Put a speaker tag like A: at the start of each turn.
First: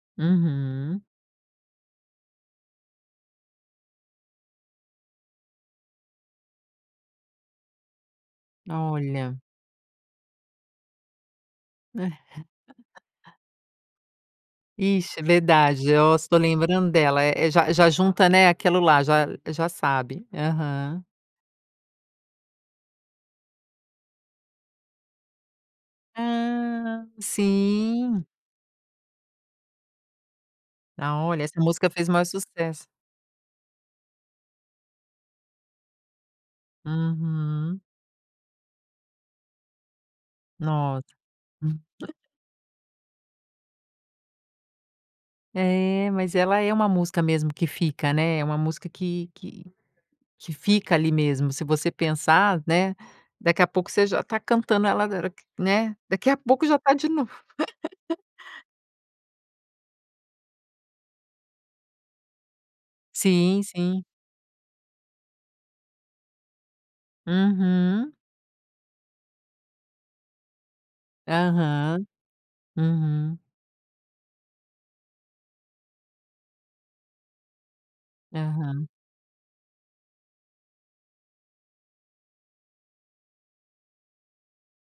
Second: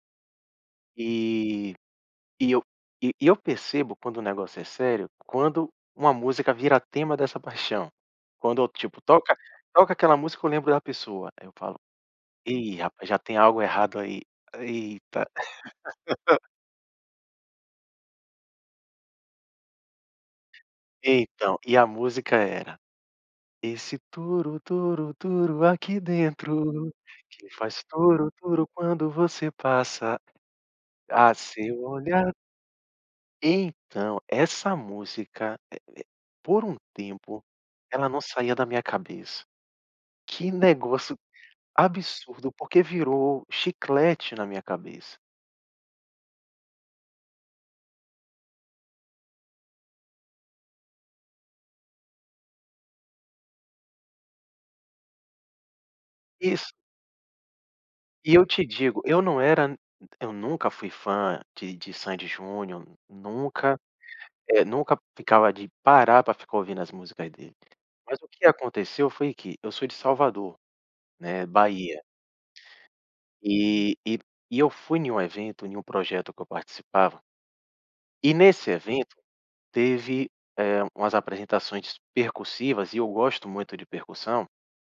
A: Uhum.
B: E e eu e eu percebo quando o negócio é sério, quando uma música vira tema dessa paixão. Quando, tipo, toca
A: Olha.
B: toca aquela música eu lembro da pessoa, aí eu falo:
A: Né.
B: "E rapaz, já tem algo errado aí."
A: Ixi,
B: Eita.
A: verdade, nossa, tô lembrando dela, eh eh, já já junta, né, aquilo lá, já já sabe. Aham.
B: Então, e a música era: Esse turu turu turu aqui dentro,
A: Ah,
B: que faz
A: sim.
B: turu turu quando você passa.
A: Ah
B: Ah, o
A: olha, essa
B: seu
A: música fez o maior
B: olhar
A: sucesso.
B: Então, essa música eh eh por um tempo,
A: Uhum.
B: ela não saía da minha cabeça. Que
A: Nossa.
B: negócio
A: Uhum.
B: absurdo porque virou chiclete na minha cabeça.
A: É, mas ela é uma música mesmo que fica, né. É uma música que que que fica ali mesmo se você pensar, né. Daqui a pouco você já tá cantando ela agora que, né daqui a pouco
B: Isso.
A: já tá de novo.
B: E eu te digo, eu não era eu nunca fui fã de de Sandy e Júnior.
A: Sim,
B: Nunca,
A: sim.
B: eh, nunca ficava de parar pra ficar ouvindo as músicas deles,
A: Uhum.
B: mas o que aconteceu foi que, eu sou de Salvador, né, Bahia
A: Aham, uhum.
B: E e e eu fui em um evento, em um projeto que eu participava e nesse
A: Aham.
B: evento teve, eh, umas apresentações percussivas e eu gosto muito de percussão.